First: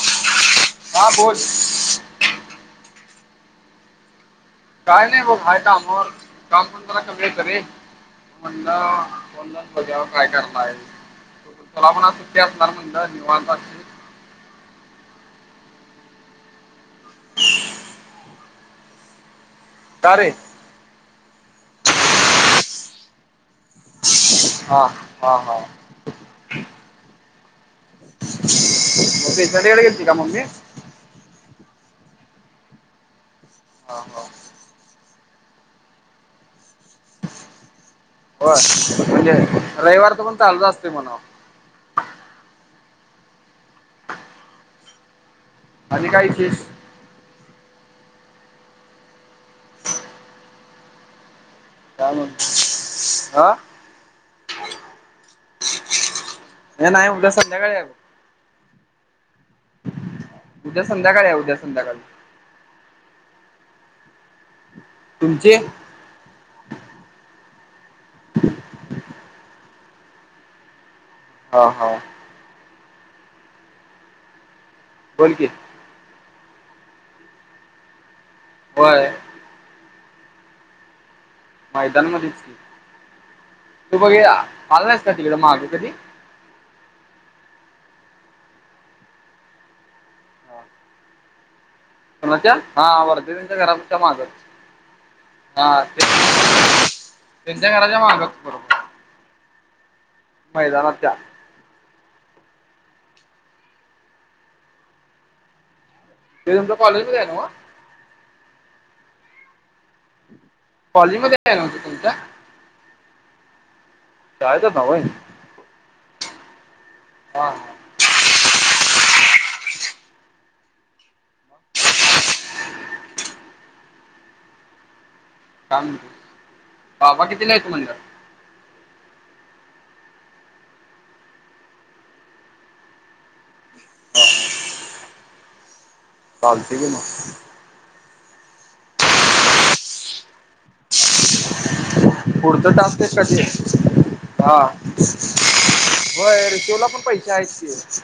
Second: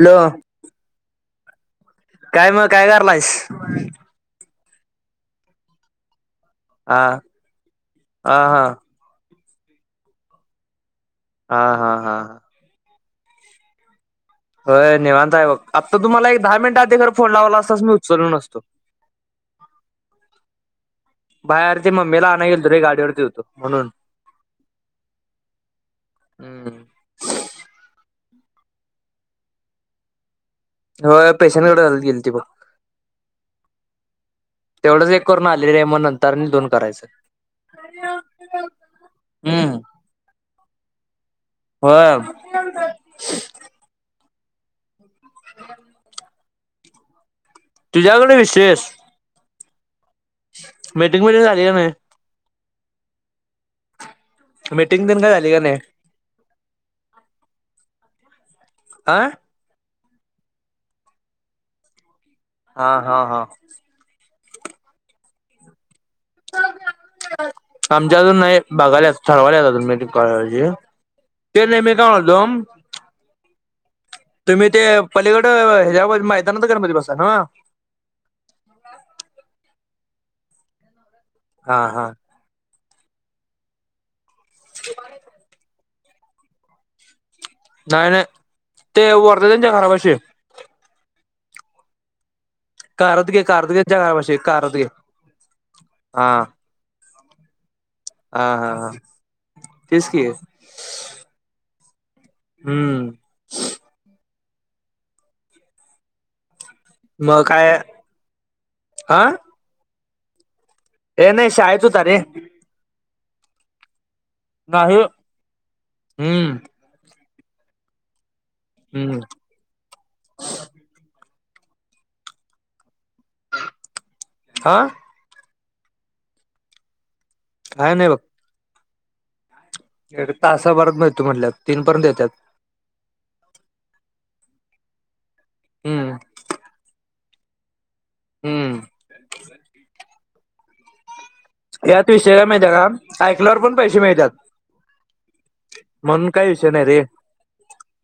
Hello. हा बोल. काय मगकाय कारलायस? काय नाही बघ हाय काम वर काम पण हा जरा [unintelligible] रे. [unintelligible] हा [unintelligible] हा काय करणार आहे हा त्याला हा म्हणा हा सुट्टी असणार म्हणला निवांत अस होय निवांता आहे बघ आत्ता तुम्हाला एक दहा मिनिटं आधी घर फोन लावला असतास मी उचलो नसतो. तारे बाहेर ते मम्मीला आणय गेलतो रे गाडीवरती होतो म्हणून. हा हा हा. हम्म. [unintelligible] कडे गेलती का मम्मी? होय पेशंट कडे गेलीती बघ. हाव हाव. तेवढंच एक करून आलेली आहे मग नंतरनी दोन करायचं. हो म्हणजे हम्म रविवारचा पण चालूच असते म्हणाव. होय. [unintelligible] आणि काय विशेष? तुझ्याकडे विशेष मीटिंग वगैरे झाली हाय क नाय? काय म्हणतोस आं. मीटिंग तेन काय झाली का नाय? हे नाय उद्या संध्याकाळी आहे. आं उद्या संध्याकाळी या उद्या संध्याकाळी. हा हा हा तुम्ज्हची. आमची अजुन नाही, बघायची ठरवायच्यात मीिजी [unintelligible] ते हा नाही हा मी काय म्हणतो तुम्ही ते - बोल की पलीकड ह्याच्या मैदानामध्ये गणपती बसवताय नवं. होय हा हा मैदानामध्येच की, तू बघी आला नाहीस का माग कधी. नाय नाय ते वरध त्यांच्या खराबशी [unintelligible] कोणाच्या. हा कारदगे वर्धवींच्या घरा कारदगेच्या घरापाशी मागत कारदगे हा ते हा [inaudible] [inaudible] हा बरोबर हा तीच की. मैदानात जा हम्म ते आमच्या कॉलेजमध्ये [inaudible] मग काय अ- कॉलिंग मध्ये फॅन हाय शाळेत वाटतं होता तुमचा. रे शाळेतच ना हा ह होय हु वा हु [inaudible] हा थांब बाबा कितीला येतो काय म्हटल्यात? एका तासाभरातनं येतो म्हनल्यात तीन पर्यंत येतो. हम्म पार्टी दिला. हम विषय काय माहितीये पुढचा टास्क ते का कधी ऐकल्यावर पण पैसे मिळतात हा [inaudible] म्हणून काही वय विषय नाही रे तुलापण पैसे आहेत की.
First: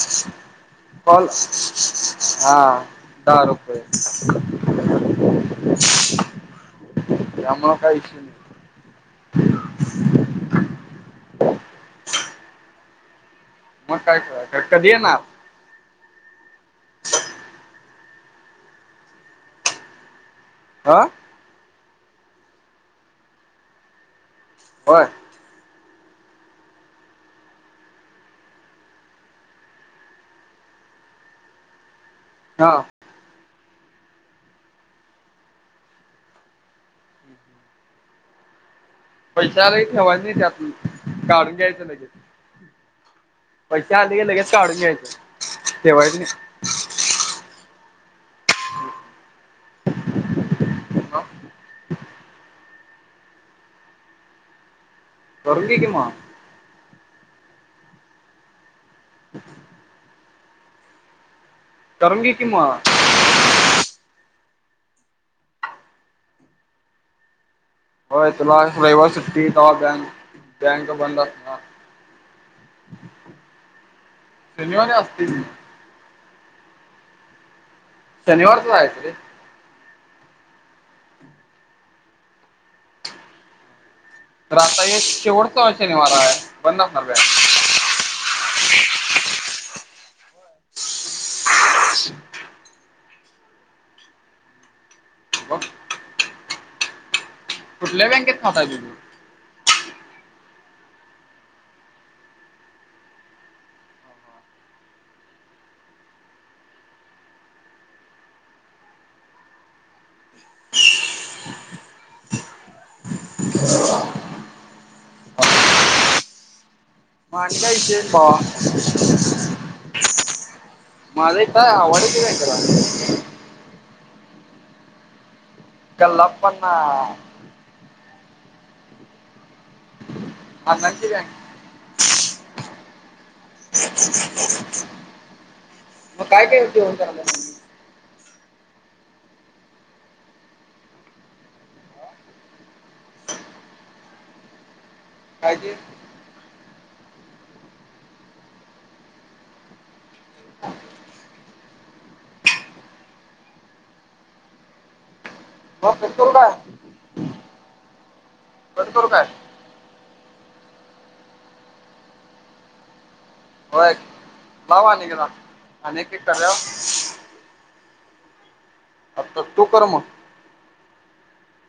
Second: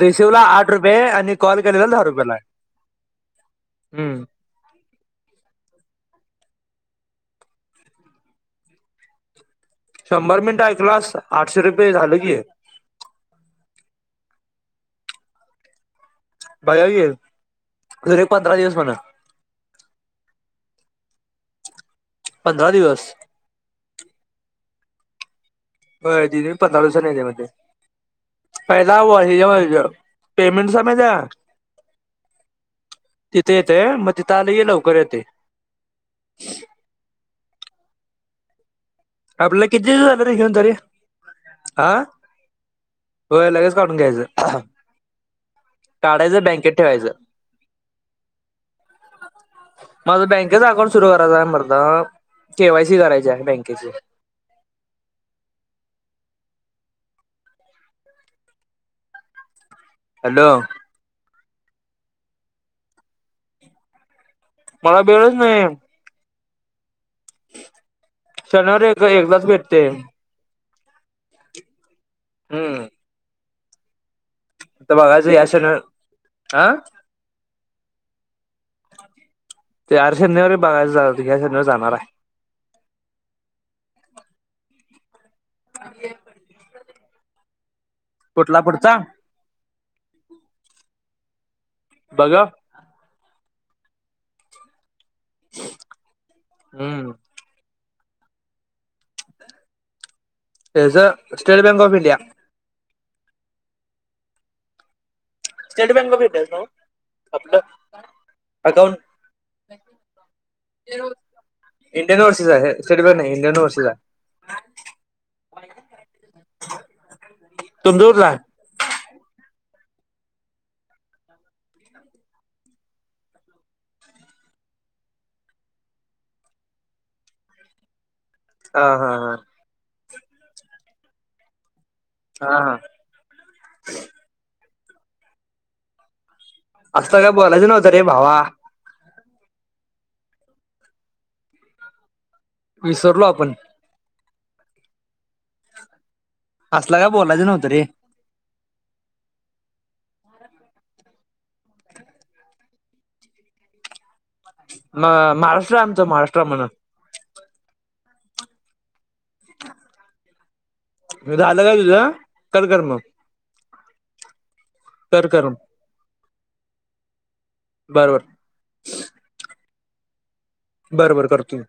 रिसिव्हला आठ रुपये कॉल आणि केलेला दहा रुपयाला आहे ला. हा दहा रुपये. हम्म त्यामुळें काय इशय ना- शंभर मिनिट ऐकलास, की आटशे रुपये झालं की. मग काय तर कधी येणार. बघुया की खर हे पंधरा दिवस म्हण आ पंधरा दिवस. होय होय दीदी पंधरा दिवसांनी येतं बघ- पहिला बाह्या हे वायच पेमेंट [unintelligible] थांब. तिथं येतंय मग तिथं आलं की लवकर येतंय. पैसे आपलं आले किती की दिवस झालं ठेवायचं रे नाही त्यात, घेऊन तरी काढून घ्यायचं हा लगेच. होय लगेच पैसे काढून आले की लगेच घ्यायचं काढून घ्यायचं ठेवायचं नाही. [unintelligible] काढायचं बँकेत ठेवायचं माझं बँकेचं अकाउंट सुरू करायचं हाय मर्दा, केवायसी करायची आहे बँकेची. [inaudible] करून घे की मग. हॅलो. करून घे की मग. मला वेळच नाही. होय तुला शनिवारी एक रविवार एकदाच सुट्टी तवा भेटते बँक बँक बंद असणार. हम्म. शनिवारी आता असते बघायचंय की या सगळं, आ? शनिवारचं जायाचं रे. यार शनिवारी बघायला जाऊ दे, या शनिवारी जाणार हाय. खरं आता एक शेवटचा शनिवार आहे बंद असणार बॅंक. कुठला पुढचा? बघा. मग हम्म. कुठल्या बँकेत खात आहे तुझं? हेज state bank of India. State bank of इंडियाच न्हवं आपलं अकॉउंट? इंडियन व्हर्सेस आहे स्टेट बँक नाही, इंडियन व्हर्सेस आहे. [inaudible] [inaudible] मग आणि काय तुमचा विशेष कुठला आहे? भावा? माझ काय [unintelligible] काय त्याला. कल्लाप्पाला हा हा हा. अण्णांची बँक हा. मग काय केल? असं पाहिलं बोलायचं नव्हतं रे भावा. विसरलो आपण. काय ते? असलं काय बोलायचं नव्हत रे. म-महाराष्ट्र आमचा मग करू महाराष्ट्र काय म्हणून. कट करू काय? मग झालं काय तुझं? कट कर मग. होय लाव आणि एकदा कर कर आणि एक एक करुया. बर बर. आता तु कर मग. बर बर करतो की.